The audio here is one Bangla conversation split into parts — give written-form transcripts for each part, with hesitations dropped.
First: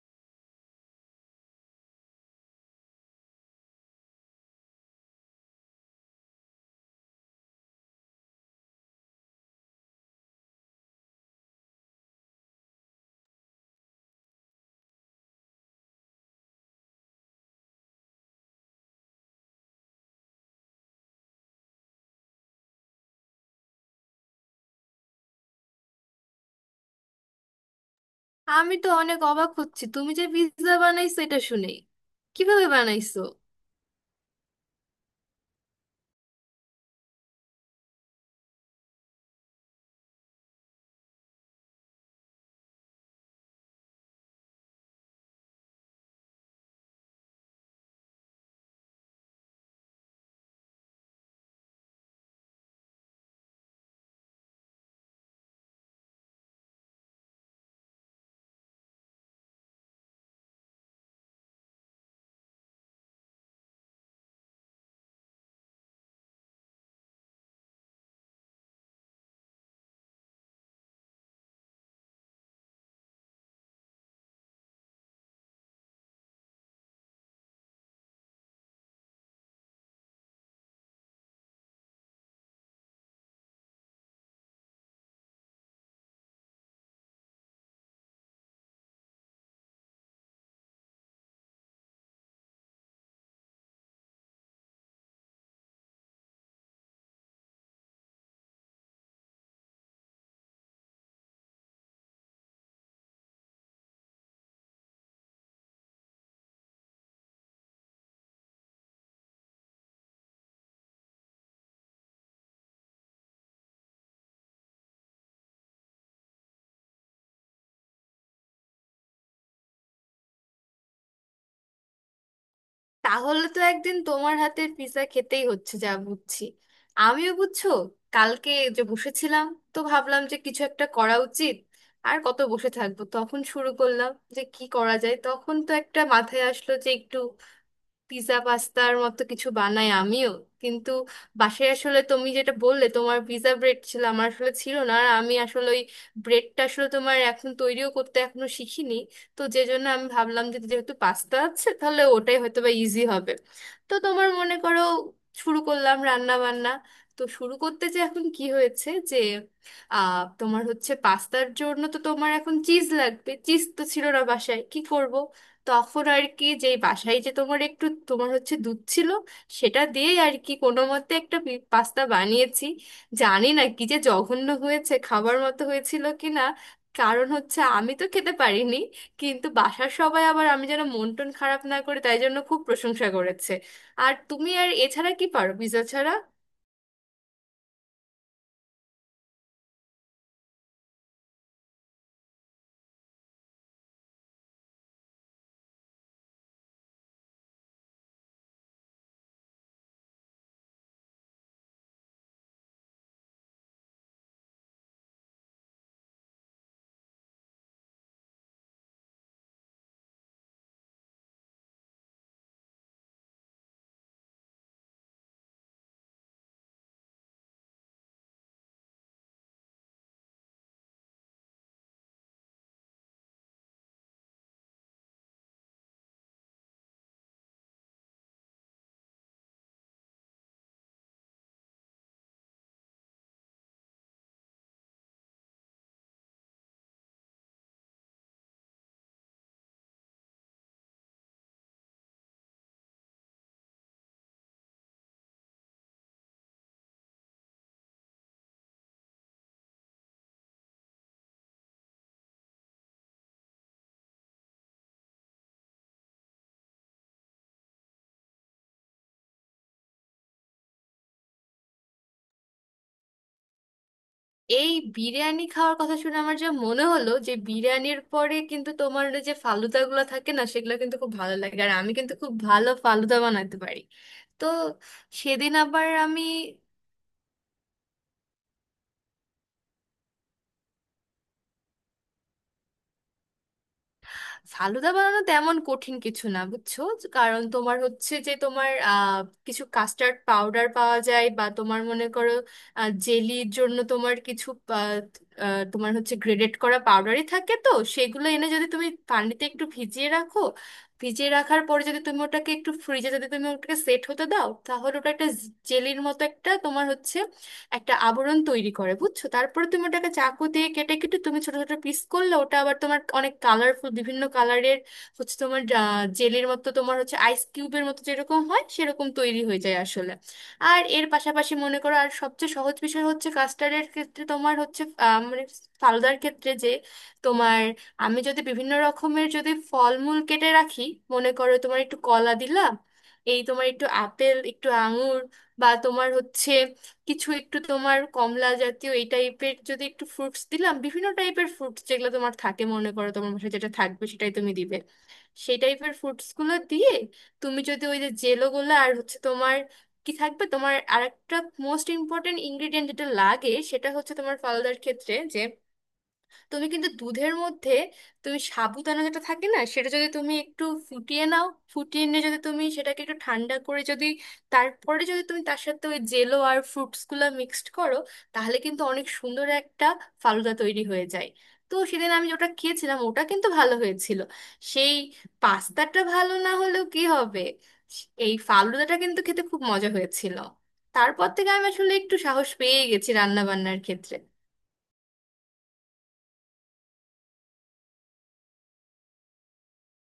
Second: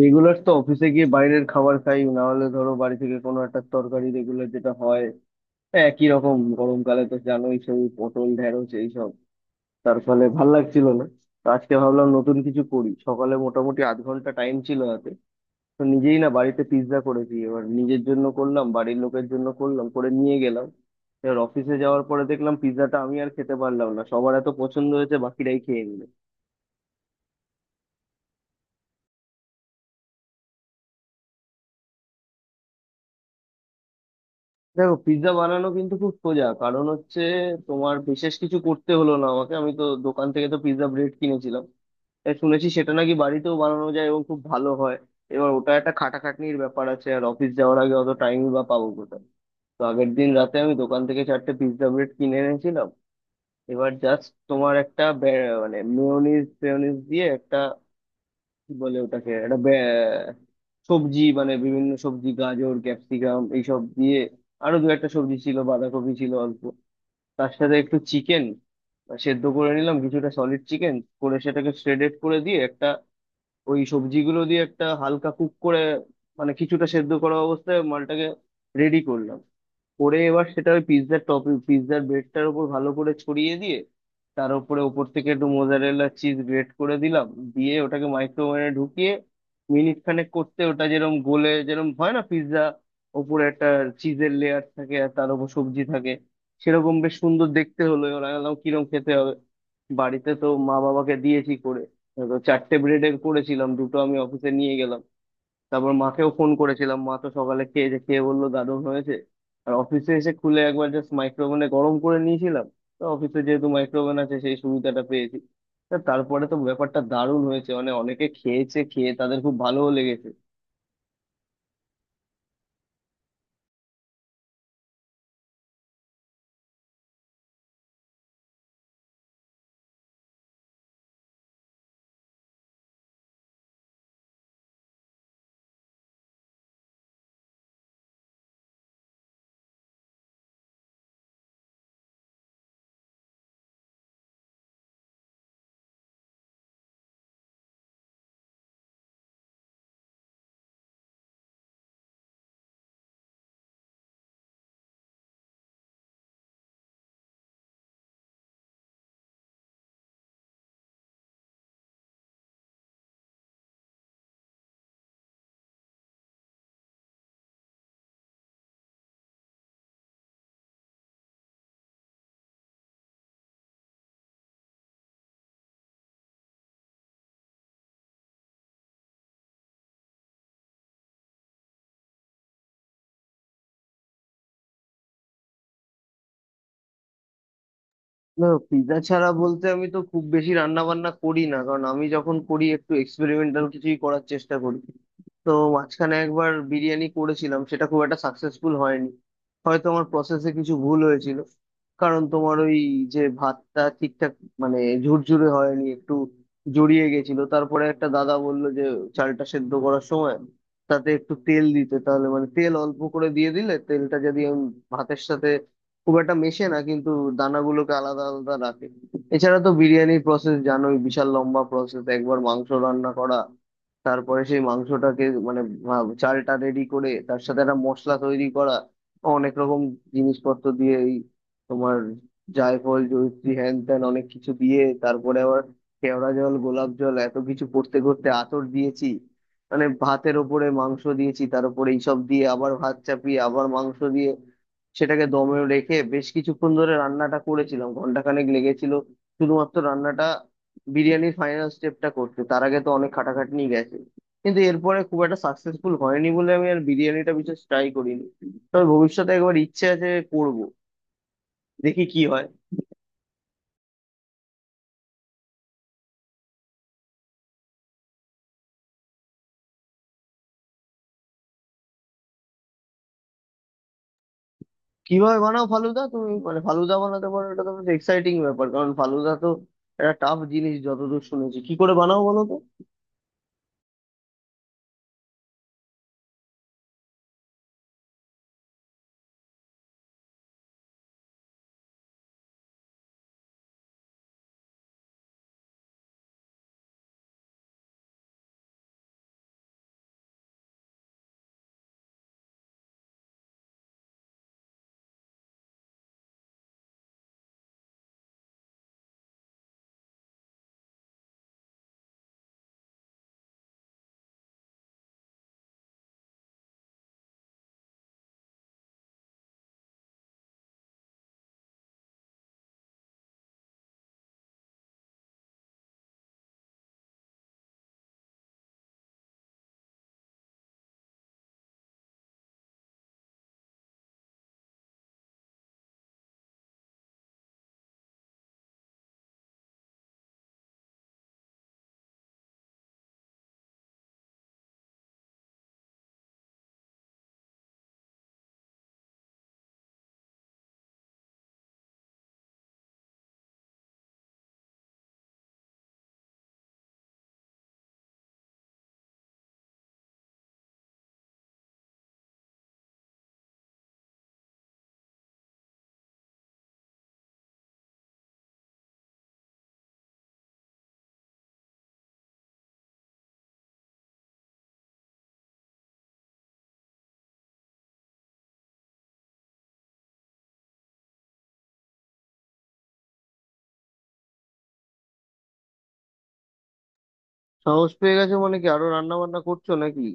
রেগুলার তো অফিসে গিয়ে বাইরের খাবার খাই, না হলে ধরো বাড়ি থেকে কোনো একটা তরকারি রেগুলার যেটা হয়। হ্যাঁ, একই রকম। গরমকালে তো জানোই, সেই পটল ঢ্যাঁড়শ এইসব। তার ফলে ভাল লাগছিল না। তো আজকে ভাবলাম নতুন কিছু করি। সকালে মোটামুটি আধ ঘন্টা টাইম ছিল হাতে। তো নিজেই না বাড়িতে পিৎজা করেছি। এবার নিজের জন্য করলাম, বাড়ির লোকের জন্য করলাম, করে নিয়ে গেলাম। এবার অফিসে যাওয়ার পরে দেখলাম পিৎজাটা আমি আর খেতে পারলাম না, সবার এত পছন্দ হয়েছে, বাকিরাই খেয়ে নিল। আমি তো অনেক অবাক হচ্ছি তুমি যে পিৎজা বানাইছো এটা শুনে। কিভাবে বানাইছো? দেখো, পিৎজা বানানো কিন্তু খুব সোজা। কারণ হচ্ছে, তোমার বিশেষ কিছু করতে হলো না। আমাকে আমি তো দোকান থেকে তো পিৎজা ব্রেড কিনেছিলাম। এ শুনেছি সেটা নাকি বাড়িতেও বানানো যায় এবং খুব ভালো হয়। এবার ওটা একটা খাটাখাটনির ব্যাপার আছে, আর অফিস যাওয়ার আগে অত টাইমই বা পাবো কোথায়। তো আগের দিন রাতে আমি দোকান থেকে চারটে পিৎজা ব্রেড কিনে এনেছিলাম। এবার জাস্ট তোমার একটা মানে মেয়োনিজ ফেয়োনিজ দিয়ে একটা, কি বলে ওটাকে, একটা সবজি, মানে বিভিন্ন সবজি গাজর ক্যাপসিকাম এইসব দিয়ে। আরো দু একটা সবজি ছিল, বাঁধাকপি ছিল অল্প, তার সাথে একটু চিকেন সেদ্ধ করে নিলাম কিছুটা সলিড চিকেন, করে সেটাকে শ্রেডেড করে দিয়ে একটা ওই সবজিগুলো দিয়ে একটা হালকা কুক করে, মানে কিছুটা সেদ্ধ করা অবস্থায় মালটাকে রেডি করলাম। করে এবার সেটা ওই পিৎজার টপ পিৎজার ব্রেডটার উপর ভালো করে ছড়িয়ে দিয়ে, তার উপরে ওপর থেকে একটু মোজারেলা চিজ গ্রেট করে দিলাম। দিয়ে ওটাকে মাইক্রোওভেনে ঢুকিয়ে মিনিট খানেক করতে, ওটা যেরকম গোলে, যেরকম হয় না পিৎজা, ওপরে একটা চিজের লেয়ার থাকে আর তার উপর সবজি থাকে, সেরকম বেশ সুন্দর দেখতে হলো। এবার আমি ভাবলাম কিরকম খেতে হবে। বাড়িতে তো মা বাবাকে দিয়েছি করে। তো চারটে ব্রেডের করেছিলাম, দুটো আমি অফিসে নিয়ে গেলাম। তারপর মাকেও ফোন করেছিলাম, মা তো সকালে খেয়ে যে খেয়ে বললো গাদন হয়েছে। আর অফিসে এসে খুলে একবার জাস্ট মাইক্রোওভেনে গরম করে নিয়েছিলাম। তো অফিসে যেহেতু মাইক্রোওভেন আছে, সেই সুবিধাটা পেয়েছি। তা তারপরে তো ব্যাপারটা দারুণ হয়েছে, মানে অনেকে খেয়েছে, খেয়ে তাদের খুব ভালোও লেগেছে। তাহলে তো একদিন তোমার হাতের পিৎজা খেতেই হচ্ছে যা বুঝছি। আমিও বুঝছো, কালকে যে বসেছিলাম, তো ভাবলাম যে কিছু একটা করা উচিত। আর কত বসে থাকবো, তখন শুরু করলাম যে কি করা যায়। তখন তো একটা মাথায় আসলো যে একটু পিৎজা পাস্তার মতো কিছু বানাই আমিও। কিন্তু বাসায় আসলে তুমি যেটা বললে তোমার পিৎজা ব্রেড ছিল, আমার আসলে ছিল না। আর আমি আসলে ওই ব্রেডটা আসলে তোমার এখন তৈরিও করতে এখনো শিখিনি। তো যে জন্য আমি ভাবলাম যে যেহেতু পাস্তা আছে তাহলে ওটাই হয়তো বা ইজি হবে। তো তোমার মনে করো শুরু করলাম রান্না বান্না। তো শুরু করতে যে এখন কি হয়েছে যে তোমার হচ্ছে পাস্তার জন্য তো তোমার এখন চিজ লাগবে। চিজ তো ছিল না বাসায়, কি করব? তখন আর কি, যে বাসায় যে তোমার একটু তোমার হচ্ছে দুধ ছিল, সেটা দিয়েই আর কি কোনো মতে একটা পাস্তা বানিয়েছি। জানি না কি যে জঘন্য হয়েছে, খাবার মতো হয়েছিল কি না, কারণ হচ্ছে আমি তো খেতে পারিনি। কিন্তু বাসার সবাই আবার আমি যেন মন টন খারাপ না করে তাই জন্য খুব প্রশংসা করেছে। আর তুমি আর এছাড়া কি পারো পিৎজা ছাড়া? না, পিৎজা ছাড়া বলতে আমি তো খুব বেশি রান্না বান্না করি না, কারণ আমি যখন করি একটু এক্সপেরিমেন্টাল কিছুই করার চেষ্টা করি। তো মাঝখানে একবার বিরিয়ানি করেছিলাম, সেটা খুব একটা সাকসেসফুল হয়নি। হয়তো আমার প্রসেসে কিছু ভুল হয়েছিল। কারণ তোমার ওই যে ভাতটা ঠিকঠাক, মানে, ঝুরঝুরে হয়নি, একটু জড়িয়ে গেছিল। তারপরে একটা দাদা বললো যে চালটা সেদ্ধ করার সময় তাতে একটু তেল দিতে, তাহলে মানে তেল অল্প করে দিয়ে দিলে তেলটা যদি আমি ভাতের সাথে, খুব একটা মেশে না কিন্তু দানাগুলোকে আলাদা আলাদা রাখে। এছাড়া তো বিরিয়ানির প্রসেস জানোই, বিশাল লম্বা প্রসেস। একবার মাংস রান্না করা, তারপরে সেই মাংসটাকে মানে চালটা রেডি করে তার সাথে একটা মশলা তৈরি করা অনেক রকম জিনিসপত্র দিয়ে, এই তোমার জায়ফল জয়িত্রী হ্যান ত্যান অনেক কিছু দিয়ে, তারপরে আবার কেওড়া জল গোলাপ জল এত কিছু করতে করতে আতর দিয়েছি, মানে ভাতের ওপরে মাংস দিয়েছি তার উপরে এইসব দিয়ে আবার ভাত চাপিয়ে আবার মাংস দিয়ে সেটাকে দমে রেখে বেশ কিছুক্ষণ ধরে রান্নাটা করেছিলাম। ঘন্টাখানেক লেগেছিল শুধুমাত্র রান্নাটা, বিরিয়ানির ফাইনাল স্টেপটা করতে। তার আগে তো অনেক খাটাখাটনি গেছে। কিন্তু এরপরে খুব একটা সাকসেসফুল হয়নি বলে আমি আর বিরিয়ানিটা বিশেষ ট্রাই করিনি। তবে ভবিষ্যতে একবার ইচ্ছে আছে, করব, দেখি কি হয়। এই বিরিয়ানি খাওয়ার কথা শুনে আমার যা মনে হলো যে বিরিয়ানির পরে কিন্তু তোমার ওই যে ফালুদা গুলো থাকে না সেগুলো কিন্তু খুব ভালো লাগে, আর আমি কিন্তু খুব ভালো ফালুদা বানাতে পারি। তো কিভাবে সেদিন বানাও আবার ফালুদা আমি তুমি? মানে ফালুদা বানাতে পারো, এটা তো বেশ এক্সাইটিং ব্যাপার। কারণ ফালুদা তো একটা টাফ জিনিস যতদূর শুনেছি। কি করে বানাও বলো তো। ফালুদা বানানো তেমন কঠিন কিছু না বুঝছো। কারণ তোমার হচ্ছে যে তোমার কিছু কাস্টার্ড পাউডার পাওয়া যায় বা তোমার মনে করো জেলির জন্য তোমার কিছু আহ, আহ, তোমার হচ্ছে গ্রেডেড করা পাউডারই থাকে। তো সেগুলো এনে যদি তুমি পানিতে একটু ভিজিয়ে রাখো, ভিজিয়ে রাখার পরে যদি তুমি ওটাকে একটু ফ্রিজে যদি তুমি ওটাকে সেট হতে দাও তাহলে ওটা একটা জেলির মতো একটা তোমার হচ্ছে একটা আবরণ তৈরি করে বুঝছো। তারপরে তুমি ওটাকে চাকু দিয়ে কেটে কেটে তুমি ছোট ছোট পিস করলে ওটা আবার তোমার অনেক কালারফুল বিভিন্ন কালারের হচ্ছে তোমার জেলের মতো তোমার হচ্ছে আইস কিউবের মতো যেরকম হয় সেরকম তৈরি হয়ে যায় আসলে। আর এর পাশাপাশি মনে করো আর সবচেয়ে সহজ বিষয় হচ্ছে কাস্টার্ডের ক্ষেত্রে তোমার হচ্ছে মানে ফালুদার ক্ষেত্রে যে তোমার আমি যদি বিভিন্ন রকমের যদি ফলমূল কেটে রাখি, মনে করো তোমার একটু কলা দিলাম, এই তোমার একটু আপেল একটু আঙুর, বা তোমার হচ্ছে কিছু একটু তোমার কমলা জাতীয় এই টাইপের যদি একটু ফ্রুটস দিলাম, বিভিন্ন টাইপের ফ্রুটস যেগুলো তোমার থাকে মনে করো তোমার বাসায় যেটা থাকবে সেটাই তুমি দিবে। সেই টাইপের ফ্রুটস গুলো দিয়ে তুমি যদি ওই যে জেলো গুলো আর হচ্ছে তোমার কি থাকবে তোমার আরেকটা মোস্ট ইম্পর্টেন্ট ইনগ্রিডিয়েন্ট যেটা লাগে সেটা হচ্ছে তোমার ফালুদার ক্ষেত্রে তুমি কিন্তু দুধের মধ্যে তুমি সাবুদানা যেটা থাকে না সেটা যদি তুমি একটু ফুটিয়ে নাও, ফুটিয়ে নিয়ে যদি তুমি সেটাকে একটু ঠান্ডা করে যদি তারপরে যদি তুমি তার সাথে ওই জেলো আর ফ্রুটসগুলো মিক্সড করো তাহলে কিন্তু অনেক সুন্দর একটা ফালুদা তৈরি হয়ে যায়। তো সেদিন আমি ওটা খেয়েছিলাম, ওটা কিন্তু ভালো হয়েছিল। সেই পাস্তাটা ভালো না হলেও কি হবে, এই ফালুদাটা কিন্তু খেতে খুব মজা হয়েছিল। তারপর থেকে আমি আসলে একটু সাহস পেয়ে গেছি রান্না বান্নার ক্ষেত্রে। সাহস পেয়ে গেছে মানে কি, আরো রান্না বান্না করছো নাকি?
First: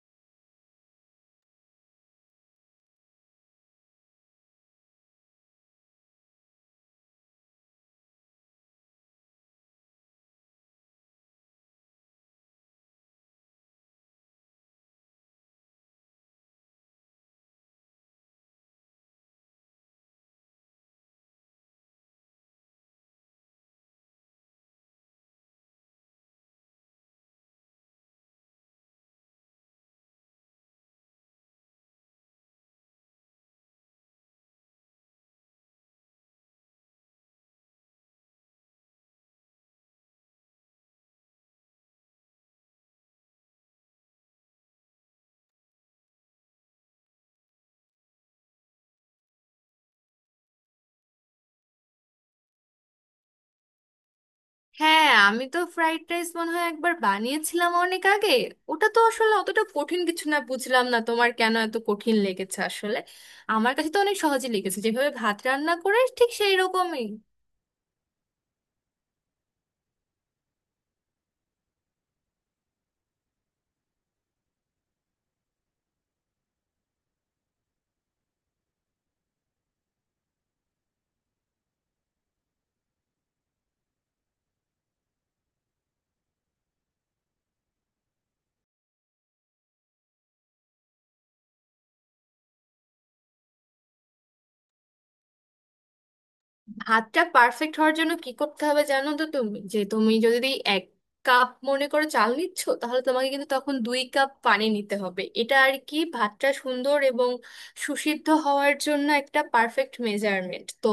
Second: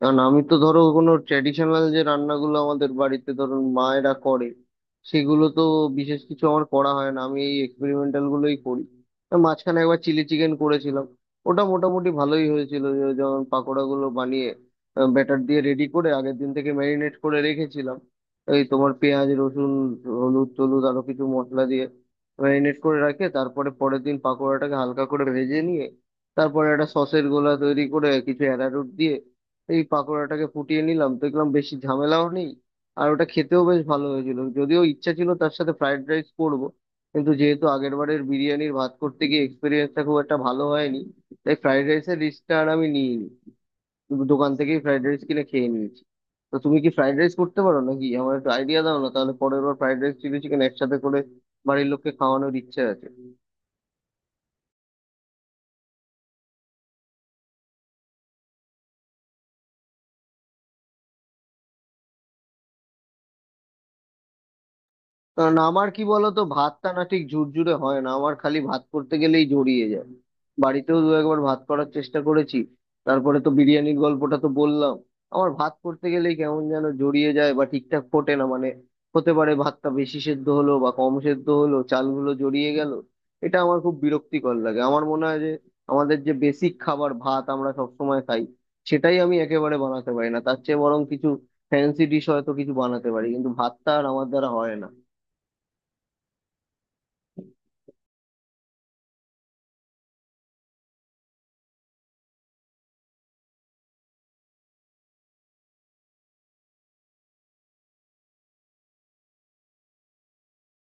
কারণ আমি তো ধরো কোনো ট্র্যাডিশনাল যে রান্নাগুলো আমাদের বাড়িতে ধরুন মায়েরা করে, সেগুলো তো বিশেষ কিছু আমার করা হয় না। আমি এই এক্সপেরিমেন্টাল গুলোই করি। আর মাঝখানে একবার চিলি চিকেন করেছিলাম, ওটা মোটামুটি ভালোই হয়েছিল। যেমন পাকোড়া গুলো বানিয়ে, ব্যাটার দিয়ে রেডি করে আগের দিন থেকে ম্যারিনেট করে রেখেছিলাম, এই তোমার পেঁয়াজ রসুন হলুদ টলুদ আরো কিছু মশলা দিয়ে ম্যারিনেট করে রাখে। তারপরে পরের দিন পাকোড়াটাকে হালকা করে ভেজে নিয়ে, তারপরে একটা সসের গোলা তৈরি করে কিছু অ্যারারুট দিয়ে এই পাকোড়াটাকে ফুটিয়ে নিলাম, দেখলাম বেশি ঝামেলাও নেই। আর ওটা খেতেও বেশ ভালো হয়েছিল। যদিও ইচ্ছা ছিল তার সাথে ফ্রাইড রাইস করবো, কিন্তু যেহেতু আগের বারের বিরিয়ানির ভাত করতে গিয়ে এক্সপিরিয়েন্সটা খুব একটা ভালো হয়নি, তাই ফ্রাইড রাইসের রিস্কটা আর আমি নিইনি। দোকান থেকেই ফ্রাইড রাইস কিনে খেয়ে নিয়েছি। তো তুমি কি ফ্রাইড রাইস করতে পারো নাকি? আমার একটু আইডিয়া দাও না, তাহলে পরের বার ফ্রাইড রাইস চিলি চিকেন একসাথে করে বাড়ির লোককে খাওয়ানোর ইচ্ছে আছে। হ্যাঁ, আমি তো ফ্রাইড রাইস মনে হয় একবার বানিয়েছিলাম অনেক আগে। ওটা তো আসলে অতটা কঠিন কিছু না, বুঝলাম না তোমার কেন এত কঠিন লেগেছে আসলে। আমার কাছে তো অনেক সহজে লেগেছে, যেভাবে ভাত কারণ রান্না আমার, করে কি ঠিক বলতো, সেই ভাতটা না রকমই। ঠিক ঝুরঝুরে হয় না, আমার খালি ভাত করতে গেলেই জড়িয়ে যায়। বাড়িতেও দু একবার ভাত করার চেষ্টা করেছি, তারপরে তো বিরিয়ানির গল্পটা তো বললাম। আমার ভাত করতে গেলেই কেমন যেন জড়িয়ে যায় বা ঠিকঠাক ফোটে না, মানে হতে পারে ভাতটা বেশি সেদ্ধ হলো বা কম সেদ্ধ হলো, চালগুলো জড়িয়ে গেল। এটা আমার খুব বিরক্তিকর লাগে। আমার মনে হয় যে আমাদের যে বেসিক খাবার ভাত আমরা সবসময় খাই, সেটাই আমি একেবারে বানাতে পারি না। তার চেয়ে বরং কিছু ফ্যান্সি ডিশ হয়তো কিছু বানাতে পারি, কিন্তু ভাতটা আর আমার দ্বারা হয় না। ভাতটা পারফেক্ট হওয়ার জন্য কি করতে হবে জানো তো, তুমি যে তুমি যদি এক কাপ মনে করো চাল নিচ্ছ তাহলে তোমাকে কিন্তু তখন দুই কাপ পানি নিতে হবে, এটা আর কি ভাতটা সুন্দর এবং সুসিদ্ধ হওয়ার জন্য একটা পারফেক্ট মেজারমেন্ট। তো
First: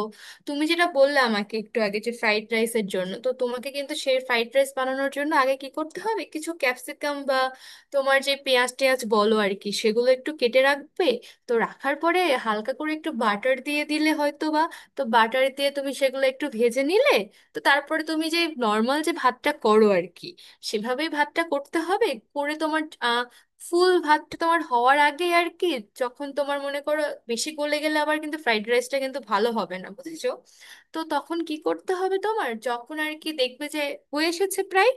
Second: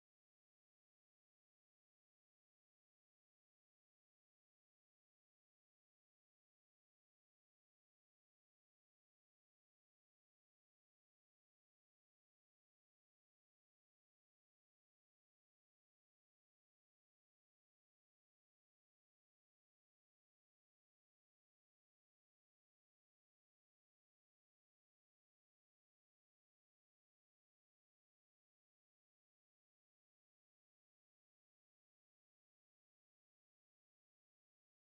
তুমি যেটা বললে আমাকে একটু আগে যে ফ্রাইড রাইসের জন্য, তো তোমাকে কিন্তু সেই ফ্রাইড রাইস বানানোর জন্য আগে কি করতে হবে, কিছু ক্যাপসিকাম বা তোমার যে পেঁয়াজ টেয়াজ বলো আর কি সেগুলো একটু কেটে রাখবে। তো রাখার পরে হালকা করে একটু বাটার দিয়ে দিলে হয়তো, তো বাটার দিয়ে তুমি সেগুলো একটু ভেজে নিলে, তো তারপরে তুমি যে নর্মাল যে ভাতটা করো আর কি সেভাবেই ভাতটা করতে হবে। করে তোমার আহ, ফুল ভাতটা তোমার হওয়ার আগে আর কি, যখন তোমার মনে করো বেশি গলে গেলে আবার কিন্তু ফ্রাইড রাইসটা কিন্তু ভালো হবে না বুঝেছো। তো তখন কি করতে হবে তোমার, যখন আর কি দেখবে যে হয়ে এসেছে প্রায়,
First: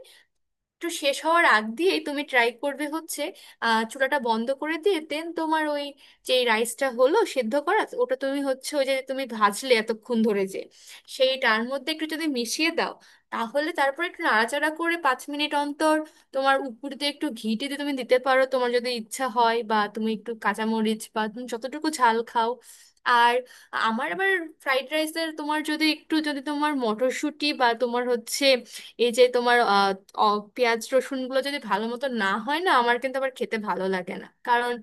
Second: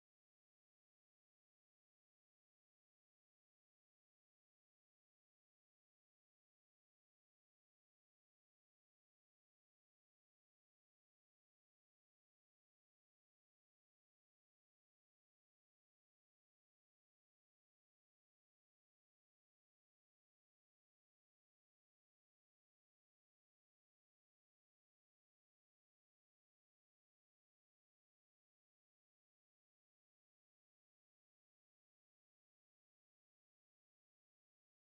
একটু শেষ হওয়ার আগ দিয়েই তুমি ট্রাই করবে হচ্ছে চুলাটা বন্ধ করে দিয়ে দেন তোমার ওই যে রাইসটা হলো সেদ্ধ করা, ওটা তুমি হচ্ছে ওই যে তুমি ভাজলে এতক্ষণ ধরে যে সেইটার মধ্যে একটু যদি মিশিয়ে দাও, তাহলে তারপরে একটু নাড়াচাড়া করে পাঁচ মিনিট অন্তর তোমার উপর দিয়ে একটু ঘিটে দিয়ে তুমি দিতে পারো তোমার যদি ইচ্ছা হয়, বা তুমি একটু কাঁচামরিচ বা তুমি যতটুকু ঝাল খাও। আর আমার আবার ফ্রাইড রাইসের তোমার যদি একটু যদি তোমার মটরশুঁটি বা তোমার হচ্ছে এই যে তোমার অ- পেঁয়াজ রসুন গুলো যদি ভালো মতো না হয় না আমার কিন্তু আবার খেতে ভালো লাগে না কারণ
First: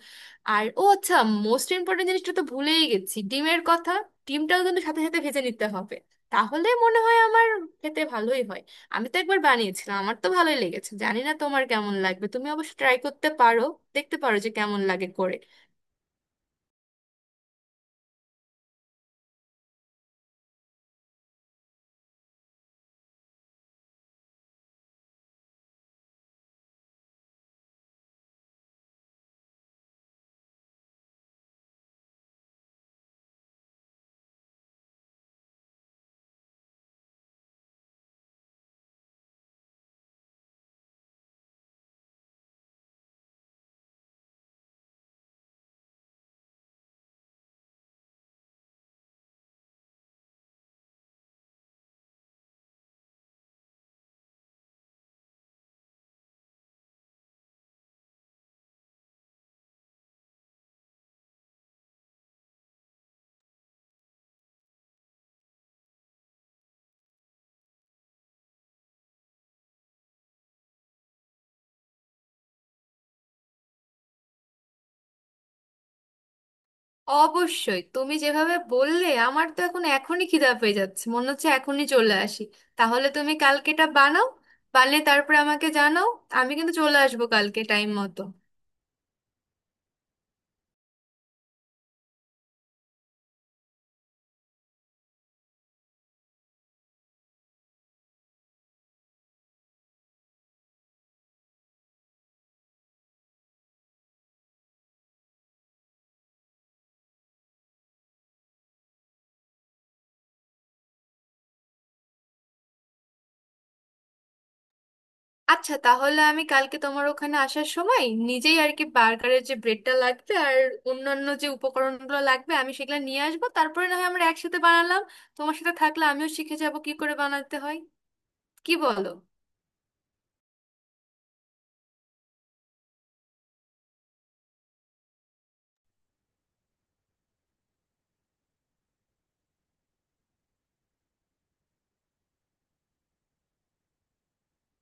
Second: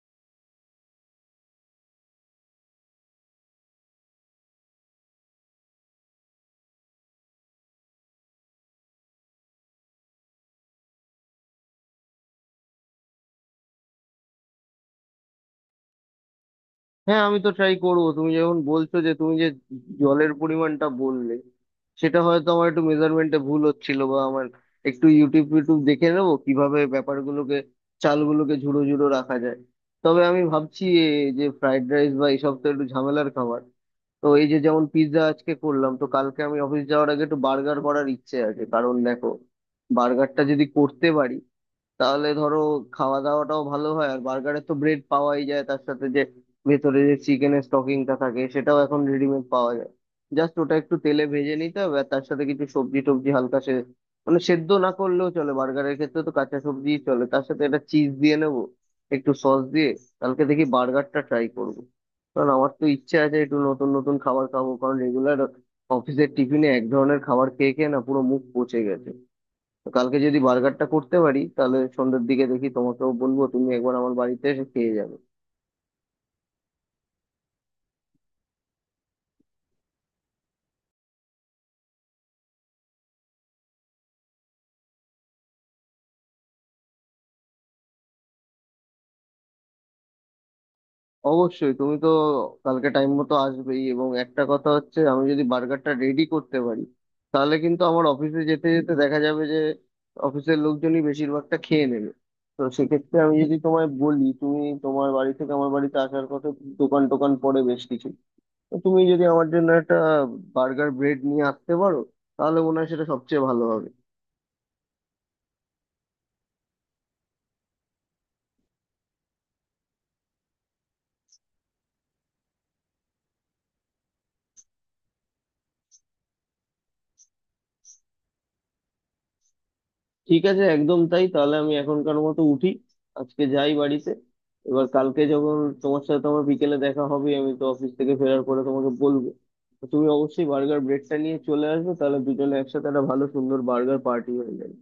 আর ও আচ্ছা মোস্ট ইম্পর্টেন্ট জিনিসটা তো ভুলেই গেছি, ডিমের কথা। ডিমটাও কিন্তু সাথে সাথে ভেজে নিতে হবে, তাহলে মনে হয় আমার খেতে ভালোই হয়। আমি তো একবার বানিয়েছিলাম, আমার তো ভালোই লেগেছে, জানি না তোমার কেমন লাগবে, তুমি অবশ্য ট্রাই করতে পারো, দেখতে পারো যে কেমন লাগে করে। হ্যাঁ, আমি তো ট্রাই করবো। তুমি যখন বলছো যে তুমি যে জলের পরিমাণটা বললে, সেটা হয়তো আমার একটু মেজারমেন্টে ভুল হচ্ছিল। বা আমার একটু ইউটিউব ইউটিউব দেখে নেবো কিভাবে ব্যাপারগুলোকে, চালগুলোকে ঝুড়ো ঝুড়ো রাখা যায়। তবে আমি ভাবছি এ, যে ফ্রাইড রাইস বা এইসব তো একটু ঝামেলার খাবার। তো এই যে যেমন পিৎজা আজকে করলাম, তো কালকে আমি অফিস যাওয়ার আগে একটু বার্গার করার ইচ্ছে আছে। কারণ দেখো, বার্গারটা যদি করতে পারি তাহলে ধরো খাওয়া দাওয়াটাও ভালো হয়। আর বার্গারে তো ব্রেড পাওয়াই যায়, তার সাথে যে ভেতরে যে চিকেনের স্টকিংটা থাকে সেটাও এখন রেডিমেড পাওয়া যায়। জাস্ট ওটা একটু তেলে ভেজে নিতে হবে, আর তার সাথে কিছু সবজি টবজি হালকা সে, মানে সেদ্ধ না করলেও চলে, বার্গারের ক্ষেত্রে তো কাঁচা সবজিই চলে। তার সাথে একটা চিজ দিয়ে নেবো, একটু সস দিয়ে। কালকে দেখি বার্গারটা ট্রাই করবো। কারণ আমার তো ইচ্ছে আছে একটু নতুন নতুন খাবার খাবো, কারণ রেগুলার অফিসের টিফিনে এক ধরনের খাবার খেয়ে খেয়ে না পুরো মুখ পচে গেছে। তো কালকে যদি বার্গারটা করতে পারি তাহলে সন্ধ্যের দিকে দেখি, তোমাকেও বলবো, তুমি একবার আমার বাড়িতে এসে খেয়ে যাবে। অবশ্যই তুমি যেভাবে বললে আমার তো এখন এখনই খিদা পেয়ে যাচ্ছে, মনে হচ্ছে এখনই চলে আসি। তাহলে তুমি কালকেটা বানাও, বানিয়ে তারপরে আমাকে জানাও, আমি কিন্তু চলে আসবো কালকে টাইম মতো। অবশ্যই তুমি তো কালকে টাইম মতো আসবেই, এবং একটা কথা হচ্ছে, আমি যদি বার্গারটা রেডি করতে পারি তাহলে কিন্তু আমার অফিসে যেতে যেতে দেখা যাবে যে অফিসের লোকজনই বেশিরভাগটা খেয়ে নেবে। তো সেক্ষেত্রে আমি যদি তোমায় বলি, তুমি তোমার বাড়ি থেকে আমার বাড়িতে আসার কথা, দোকান টোকান পড়ে বেশ কিছু, তো তুমি যদি আমার জন্য একটা বার্গার ব্রেড নিয়ে আসতে পারো তাহলে মনে হয় সেটা সবচেয়ে ভালো হবে। আচ্ছা, তাহলে আমি কালকে তোমার ওখানে আসার সময় নিজেই আর কি বার্গারের যে ব্রেডটা লাগবে আর অন্যান্য যে উপকরণগুলো লাগবে আমি সেগুলো নিয়ে আসবো, তারপরে না হয় আমরা একসাথে বানালাম। তোমার সাথে থাকলে আমিও শিখে যাবো কি করে বানাতে হয়। কি বলো? ঠিক আছে, একদম তাই। তাহলে আমি এখনকার মতো উঠি, আজকে যাই বাড়িতে। এবার কালকে যখন তোমার সাথে তোমার বিকেলে দেখা হবে, আমি তো অফিস থেকে ফেরার পরে তোমাকে বলবো। তো তুমি অবশ্যই বার্গার ব্রেডটা নিয়ে চলে আসবে, তাহলে দুজনে একসাথে একটা ভালো সুন্দর বার্গার পার্টি হয়ে যাবে।